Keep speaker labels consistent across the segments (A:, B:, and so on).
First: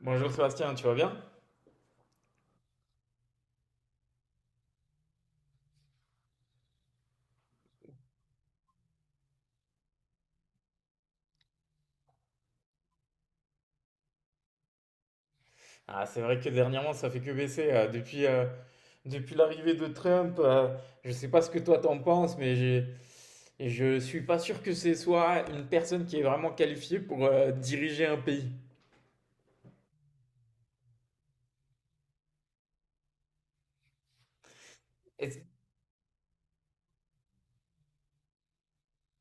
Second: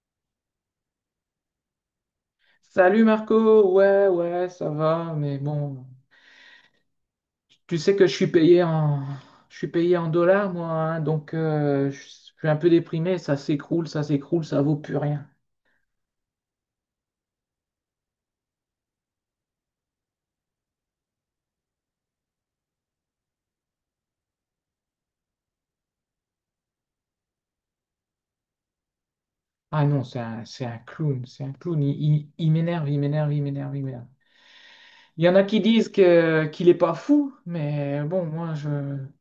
A: Bonjour Sébastien, tu vas bien?
B: Salut Marco, ouais, ouais, ça va, mais bon, tu sais que je suis payé en dollars, moi, hein, donc je suis un peu déprimé, ça s'écroule, ça s'écroule, ça vaut plus rien.
A: Ah, c'est vrai que dernièrement, ça fait que baisser. Depuis l'arrivée de Trump, je sais pas ce que toi t'en penses, mais je suis pas sûr que ce soit une personne qui est vraiment qualifiée pour diriger un pays.
B: Ah non, c'est un clown, il m'énerve, il m'énerve, il m'énerve, il m'énerve. Il y en
A: Est-ce-
B: a qui disent que qu'il est pas fou, mais bon, moi je,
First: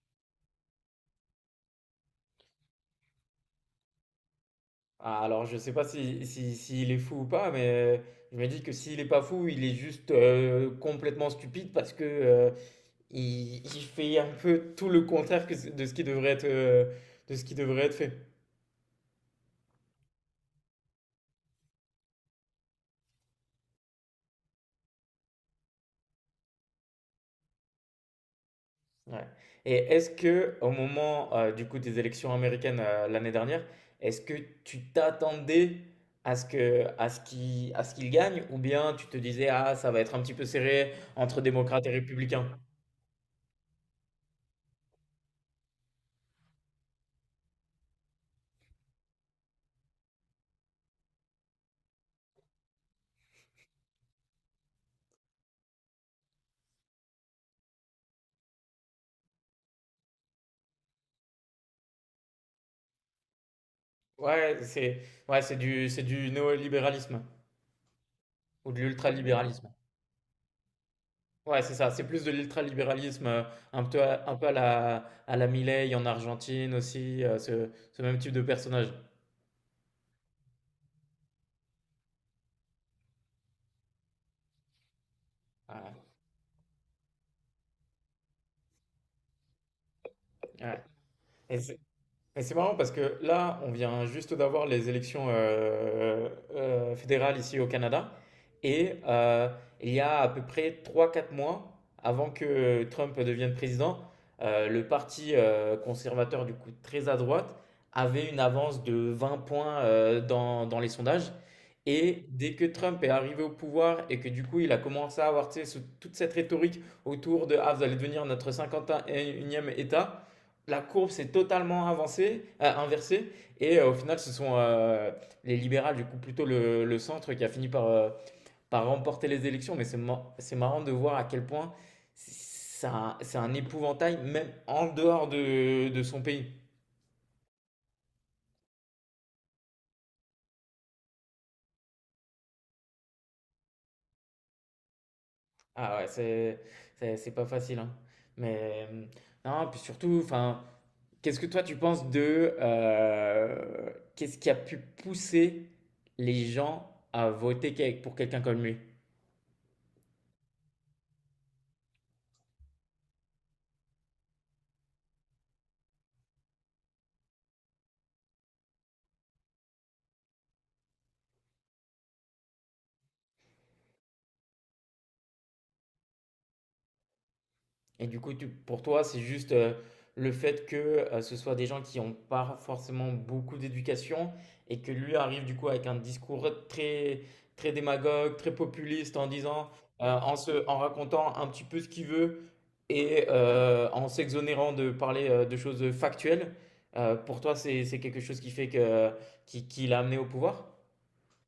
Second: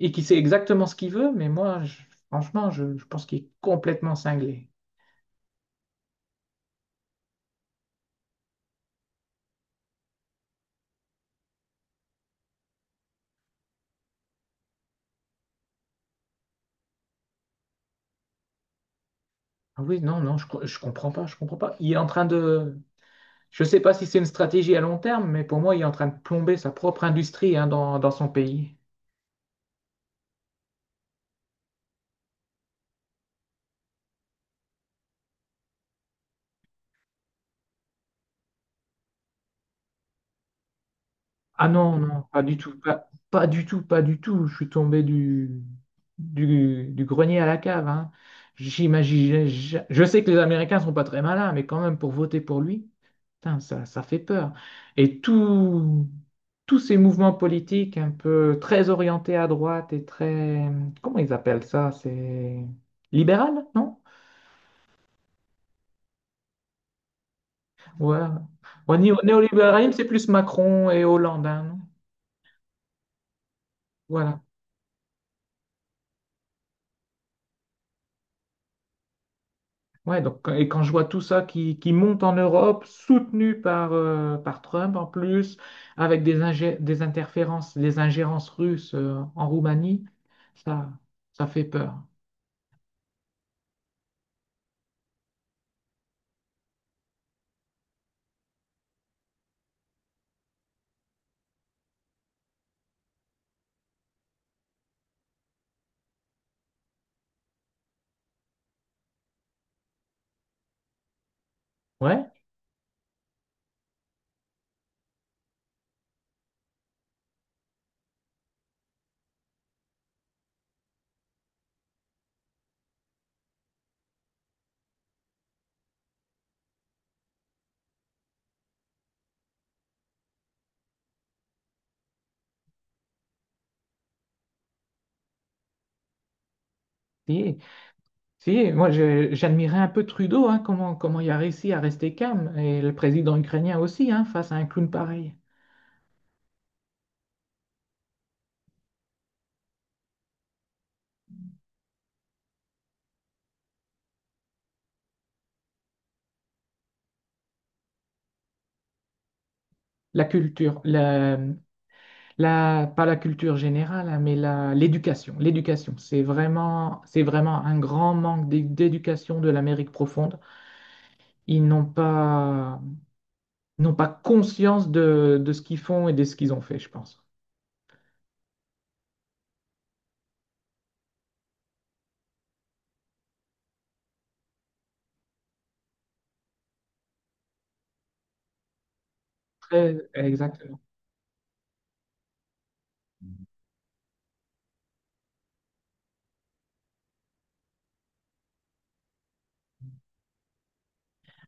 B: et qui sait exactement ce qu'il veut, mais franchement, je pense qu'il est complètement cinglé.
A: Ah, alors, je sais pas si, si, s'il est fou ou pas, mais euh, je me dis que s'il est pas fou, il est juste complètement stupide parce que il fait un peu tout le contraire de ce qui devrait être fait.
B: Ah oui, non, non, je comprends pas, je comprends pas. Il est en train de, je sais pas si c'est une stratégie à long terme, mais pour moi, il est en train de plomber sa propre industrie hein, dans son pays.
A: Ouais. Et est-ce que au moment du coup des élections américaines l'année dernière, est-ce que tu t'attendais à ce qu'il gagne ou bien tu te disais: ah, ça va être un petit peu serré entre
B: Ah
A: démocrates et
B: non, non, pas
A: républicains?
B: du tout, pas, pas du tout, pas du tout. Je suis tombé du grenier à la cave, hein. J'imagine, je sais que les Américains sont pas très malins, mais quand même pour voter pour lui. Putain, ça fait peur. Et tout- Tous ces mouvements politiques un peu très orientés à droite et très... Comment ils appellent ça? C'est libéral, non?
A: Ouais, c'est, ouais, c'est du néolibéralisme
B: Ouais.
A: ou de
B: Ouais,
A: l'ultralibéralisme.
B: néolibéralisme, c'est plus Macron et Hollande,
A: Ouais,
B: hein,
A: c'est
B: non.
A: ça, c'est plus de l'ultralibéralisme un
B: Voilà.
A: peu à la Milei en Argentine aussi ce même type de personnage.
B: Ouais, donc, et quand je vois tout ça qui monte en Europe, soutenu par, par Trump en plus,
A: Ouais.
B: avec des interférences, des ingérences russes, en Roumanie,
A: Ouais.
B: ça, ça
A: Et
B: fait
A: c'est-
B: peur.
A: Et c'est marrant parce que là, on vient juste d'avoir les élections fédérales ici au Canada. Et il y a à peu près trois quatre mois, avant que Trump devienne président, le parti conservateur, du coup très à droite, avait une avance de 20 points dans les sondages. Et
B: Ouais,
A: dès que Trump est arrivé au pouvoir et que du coup il a commencé à avoir, tu sais, toute cette rhétorique autour de: Ah, vous allez devenir notre 51e État, la courbe s'est totalement avancée, inversée. Et au final, ce sont les libérales, du coup, plutôt le centre qui a fini par remporter les élections. Mais c'est marrant de voir à quel point c'est un épouvantail, même en dehors de son pays.
B: si. Si, j'admirais un peu Trudeau, hein, comment il a réussi à rester calme, et le président ukrainien aussi, hein, face à un clown pareil.
A: Ah ouais, c'est pas facile. Hein. Mais non, puis surtout, enfin, qu'est-ce que toi tu penses de qu'est-ce qui a pu pousser les gens à voter pour quelqu'un comme lui?
B: La culture, la- Pas la culture générale, hein, mais l'éducation. L'éducation, c'est vraiment un grand manque d'éducation de l'Amérique profonde. Ils n'ont pas, N'ont pas conscience de ce qu'ils font et de ce qu'ils ont fait, je pense.
A: Et du coup, pour toi, c'est juste le fait que ce soit des gens qui n'ont pas forcément beaucoup d'éducation et que lui arrive du coup avec un discours très, très démagogue, très populiste en disant, en
B: Exactement.
A: racontant un petit peu ce qu'il veut et en s'exonérant de parler de choses factuelles. Pour toi, c'est quelque chose qui fait que, qui l'a amené au pouvoir?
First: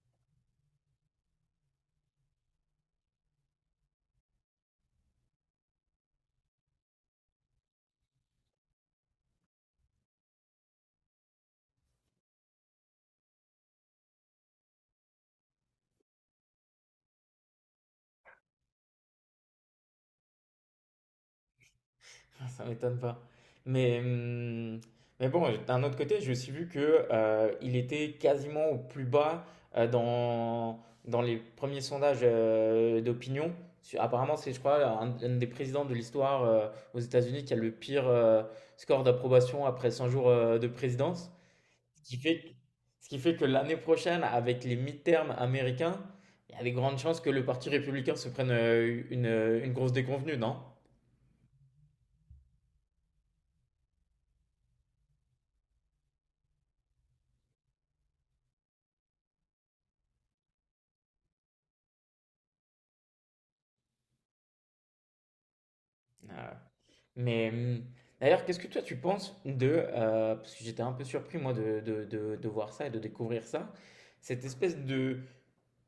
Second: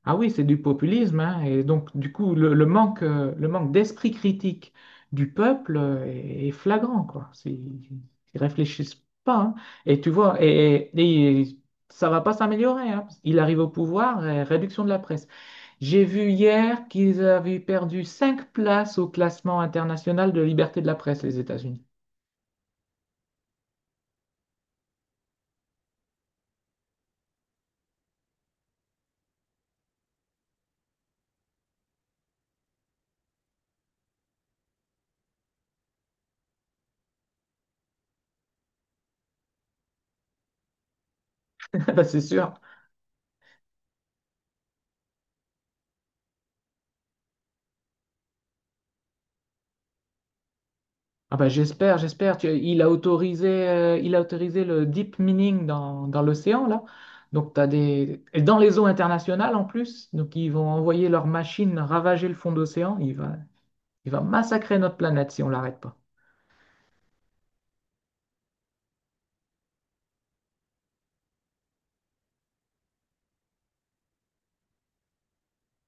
B: Ah oui, c'est du populisme, hein, et donc du coup le manque d'esprit critique du peuple est, est flagrant, quoi. C'est... Ils réfléchissent pas, hein. Et tu vois, et ça va pas s'améliorer, hein. Il arrive au pouvoir, et réduction de la presse. J'ai vu hier qu'ils avaient perdu cinq places au classement international de liberté de la presse, les États-Unis.
A: Ah, ça m'étonne pas. Mais, hum, mais bon, d'un autre côté, j'ai aussi vu que, il était quasiment au plus bas euh, dans, dans les premiers sondages d'opinion. Apparemment, c'est, je crois, un des présidents de l'histoire aux États-Unis qui a le pire score d'approbation après 100 jours de présidence. Ce
B: Bah,
A: qui
B: c'est
A: fait, que-
B: sûr.
A: ce qui fait que l'année prochaine, avec les midterms américains, il y a des grandes chances que le Parti républicain se prenne une grosse déconvenue, non?
B: Ah bah, j'espère, j'espère. Tu... Il a autorisé le deep mining dans l'océan, là. Donc, t'as des... Et dans les eaux internationales, en plus. Donc, ils vont envoyer leurs machines ravager le fond d'océan. Il va massacrer notre planète si on l'arrête pas.
A: Euh, Mais d'ailleurs, qu'est-ce que toi tu penses de, parce que j'étais un peu surpris moi de voir ça et de découvrir ça, cette espèce de,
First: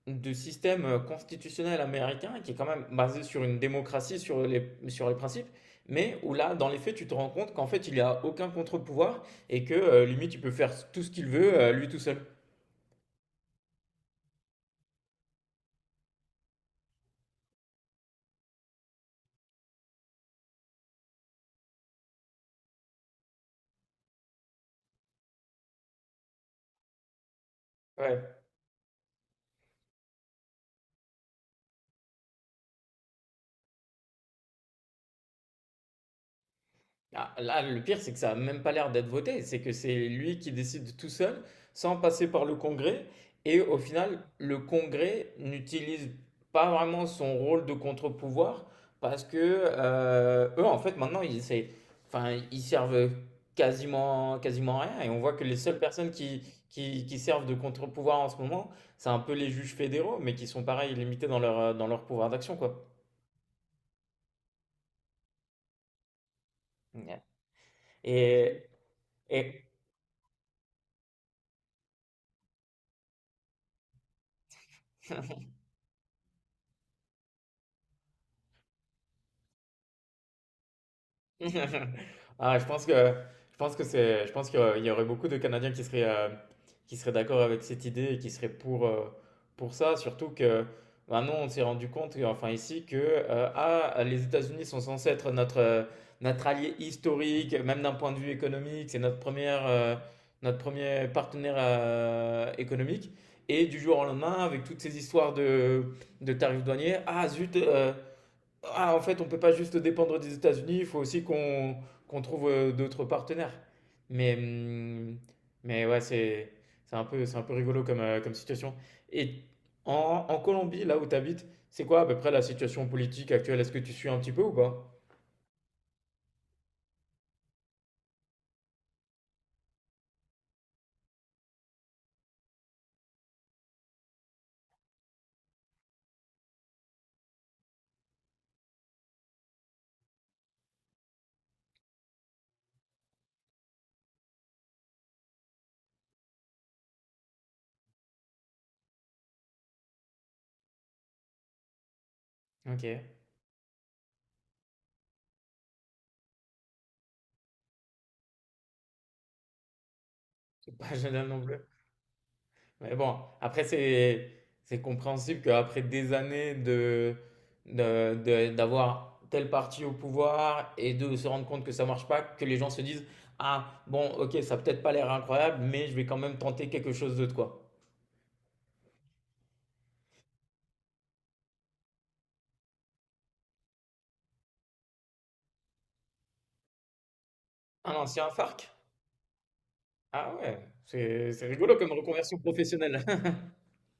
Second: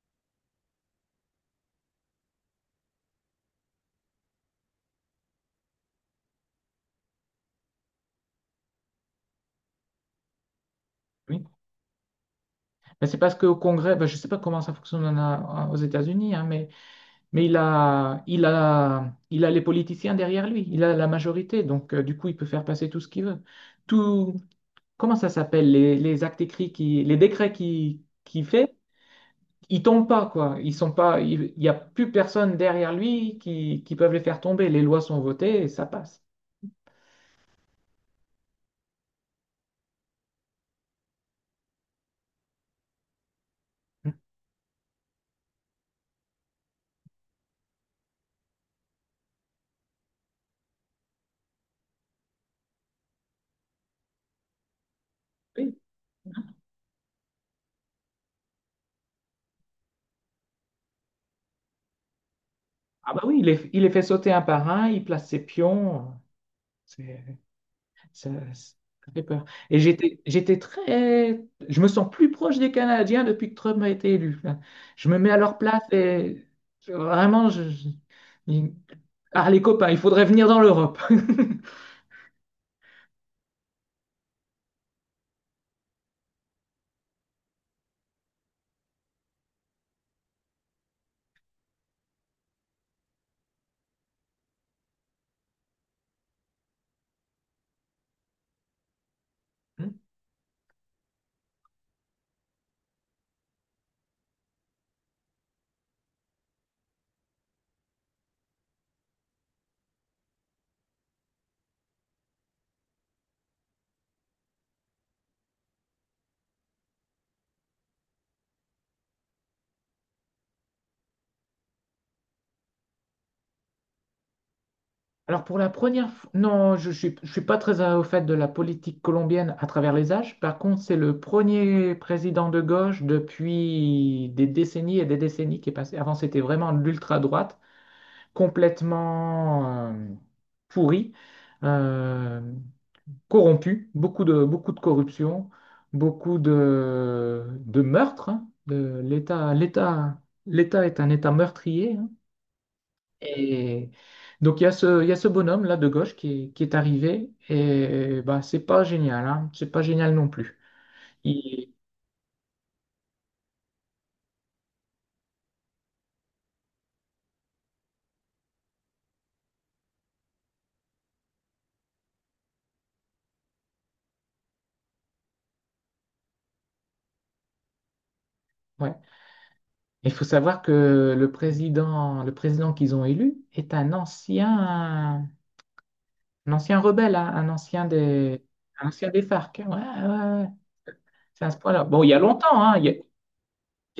A: de système constitutionnel américain qui est quand même basé sur une démocratie, sur les principes, mais où là, dans les faits, tu te rends compte qu'en fait, il n'y a aucun contre-pouvoir et que limite, il peut faire tout ce qu'il
B: Oui.
A: veut, lui tout seul.
B: Mais c'est parce qu'au Congrès, bah, je ne sais pas comment ça fonctionne aux États-Unis, hein, mais il a les politiciens derrière lui, il a la majorité, donc du coup, il peut faire passer tout ce qu'il veut. Tout, comment ça s'appelle, les actes écrits les décrets qu'il
A: Ouais.
B: qui fait, ils tombent pas, quoi. Ils sont pas, il n'y a plus personne derrière lui qui peuvent les faire tomber. Les lois sont votées et ça passe.
A: Ah, là, le pire, c'est que ça a même pas l'air d'être voté. C'est que c'est lui qui décide tout seul, sans passer par le Congrès. Et au final, le Congrès n'utilise pas vraiment son rôle de contre-pouvoir parce que eux, en fait, maintenant, enfin, ils servent quasiment, quasiment à rien. Et on voit que les
B: Oui.
A: seules personnes qui servent de contre-pouvoir en ce moment, c'est un peu les juges fédéraux, mais qui sont pareil, limités dans leur pouvoir d'action, quoi.
B: Ah bah oui, il les fait sauter un par un, il place ses pions. C'est... Ça,
A: Et,
B: ça fait peur.
A: et,
B: J'étais très. Je me sens plus proche des Canadiens depuis que Trump a été élu. Je me mets à leur place et je... vraiment, je... je... il... Ah, les copains, il faudrait venir dans l'Europe.
A: Ah, je pense que c'est je pense qu'il y aurait beaucoup de Canadiens qui seraient d'accord avec cette idée et qui seraient pour ça, surtout que maintenant on s'est rendu compte enfin ici que ah, les États-Unis sont censés être notre allié historique, même d'un point de vue économique, c'est notre première, notre premier partenaire économique, et du jour au lendemain avec toutes ces histoires de tarifs douaniers, ah zut, ah, en fait, on peut pas juste dépendre des États-Unis, il faut aussi qu'on trouve d'autres partenaires. Mais, hum, mais ouais, c'est un peu rigolo comme situation. Et en, en Colombie, là où tu habites, c'est quoi à peu près la situation politique actuelle? Est-ce que tu suis un petit peu ou pas?
B: Alors pour la première fois, non, je suis pas très au fait de la politique colombienne à travers les âges. Par contre, c'est le premier président de gauche depuis des décennies et des décennies qui est passé. Avant, c'était vraiment l'ultra-droite, complètement pourrie, euh, corrompue, beaucoup de corruption, beaucoup de meurtres, hein, de l'État, l'État, l'État est un État meurtrier hein.
A: Ok.
B: Et donc il y a ce, il y a ce bonhomme-là de gauche qui est arrivé et bah, c'est pas génial, hein. C'est pas génial non plus.
A: C'est pas génial non plus.
B: Il,
A: Mais bon, après, c'est compréhensible qu'après des années de- d'avoir tel parti au pouvoir et de se rendre compte que ça marche pas, que les gens se disent: Ah, bon, ok, ça a peut-être pas l'air incroyable, mais je vais quand même tenter quelque chose d'autre, quoi.
B: ouais. Il faut savoir que le président qu'ils ont élu est un ancien rebelle, hein,
A: Un ancien FARC?
B: un ancien des FARC, hein. Ouais,
A: Ah
B: ouais, ouais.
A: ouais,
B: C'est
A: c'est
B: à ce
A: rigolo
B: point-là.
A: comme
B: Bon, il y a
A: reconversion
B: longtemps, hein,
A: professionnelle.
B: il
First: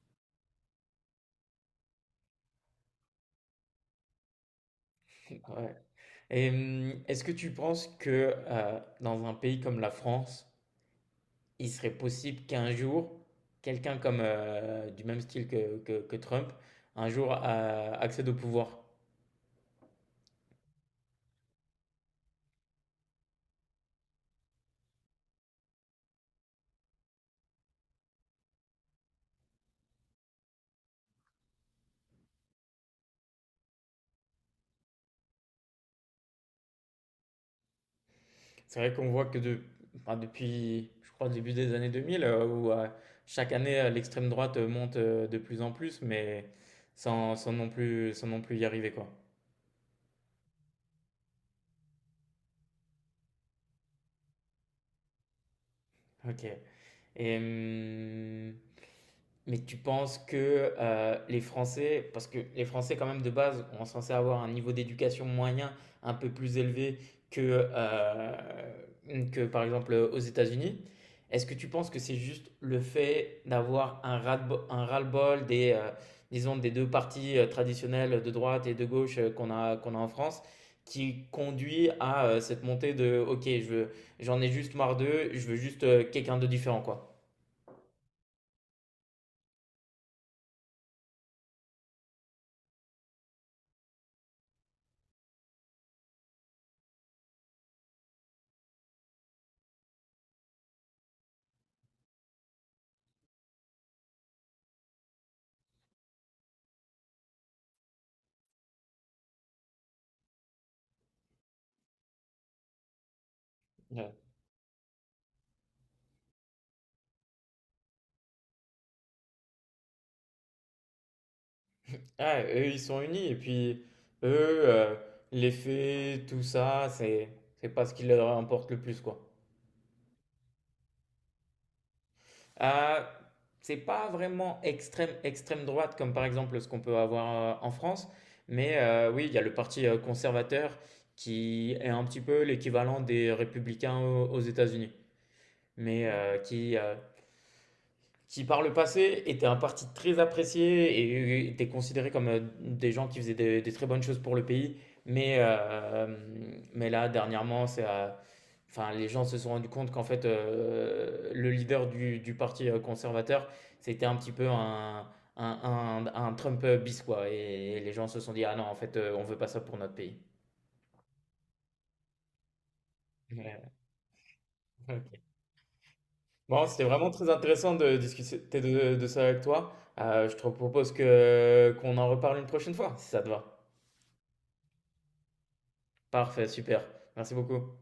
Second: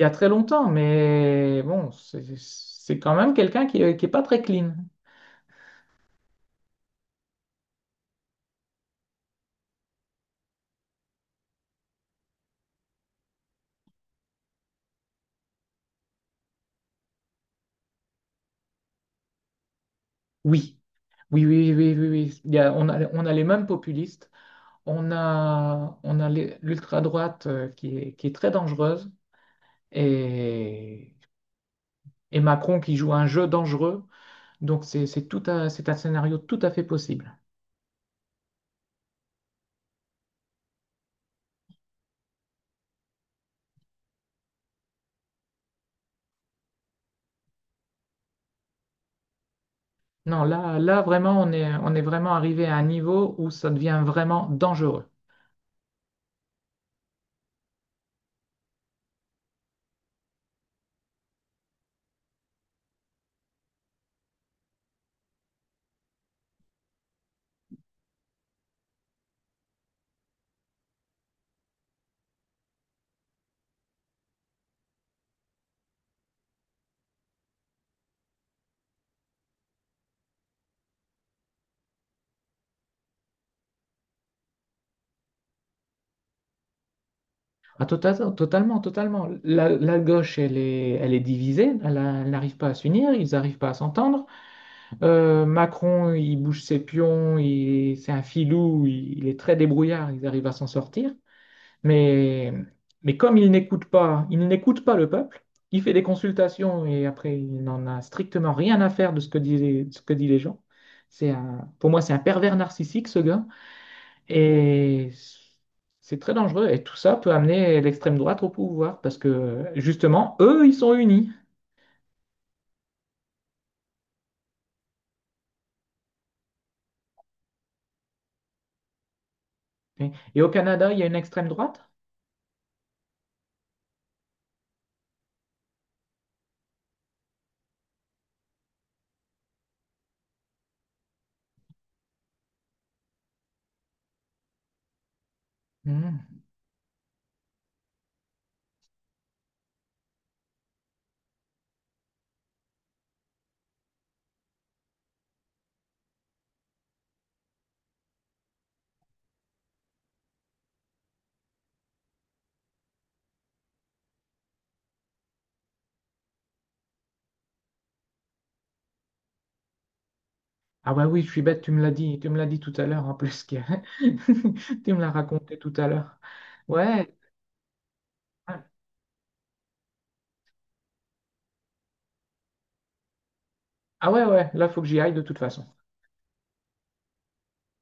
B: y a très longtemps, mais bon, c'est quand même quelqu'un qui est pas très clean.
A: Ouais. Et est-ce que tu penses que dans un pays comme la France, il serait possible qu'un jour, quelqu'un comme du même style que Trump, un jour accède au pouvoir.
B: Oui. Oui, oui, oui, oui, oui. Il y a... on a les mêmes populistes. On a l'ultra-droite qui est très dangereuse et, et Macron qui joue un jeu dangereux. Donc c'est tout un... c'est un scénario tout à fait possible.
A: C'est vrai qu'on voit que enfin, depuis, je crois, le début des années 2000, où chaque année l'extrême droite monte de plus en plus, mais sans non plus, y arriver, quoi.
B: Non, là vraiment, on est vraiment arrivé à un niveau où ça devient vraiment dangereux.
A: Ok. Et hum, Mais tu penses que les Français, parce que les Français quand même de base, on est censé avoir un niveau d'éducation moyen un peu plus élevé que, euh, que par exemple aux États-Unis, est-ce que tu penses que c'est juste le fait d'avoir un ras-le-bol disons, des deux partis traditionnels de droite et de gauche qu'on a en France qui conduit à cette montée de: OK, j'en ai juste marre d'eux, je veux juste quelqu'un de différent, quoi.
B: Ah, totalement, totalement. La gauche, elle est divisée, elle n'arrive pas à s'unir, ils n'arrivent pas à s'entendre. Macron, il bouge ses pions, il... c'est un filou, il est très débrouillard, ils arrivent à s'en sortir. Mais, mais comme il n'écoute pas le peuple, il fait des consultations et après, il n'en a strictement rien à faire de ce que disent, les... de ce que disent les gens. C'est un... pour moi, c'est un pervers narcissique, ce gars.
A: Ouais.
B: Et c'est très dangereux. Et tout ça peut amener l'extrême droite au pouvoir parce que, justement, eux, ils sont unis.
A: Ah, eux, ils sont unis. Et puis, eux, les faits, tout ça, c'est pas ce qui leur importe le plus, quoi.
B: Et au Canada, il y a une extrême droite?
A: Ah, c'est pas vraiment extrême, extrême droite, comme par exemple ce qu'on peut avoir en France. Mais oui, il y a le parti conservateur qui est un petit peu l'équivalent des républicains aux États-Unis. Mais
B: Hmm.
A: qui par le passé étaient un parti très apprécié et étaient considérés comme des gens qui faisaient des très bonnes choses pour le pays. Mais, euh, mais là, dernièrement, enfin, les gens se sont rendus compte qu'en fait, le leader du parti conservateur, c'était un petit peu un Trump bis, quoi. Et, les gens se sont dit: ah non, en fait, on veut pas ça pour notre pays.
B: Ah bah oui, je suis bête, tu me l'as dit, tu me l'as dit tout à l'heure en plus, que... tu me
A: Ouais.
B: l'as raconté tout à l'heure.
A: Bon, c'était vraiment
B: Ouais,
A: très intéressant de discuter
B: ah
A: de ça avec toi. Je te propose que qu'on en reparle une prochaine fois, si ça te va.
B: ouais, ouais, là, faut que j'y aille de toute façon.
A: Parfait, super. Merci beaucoup.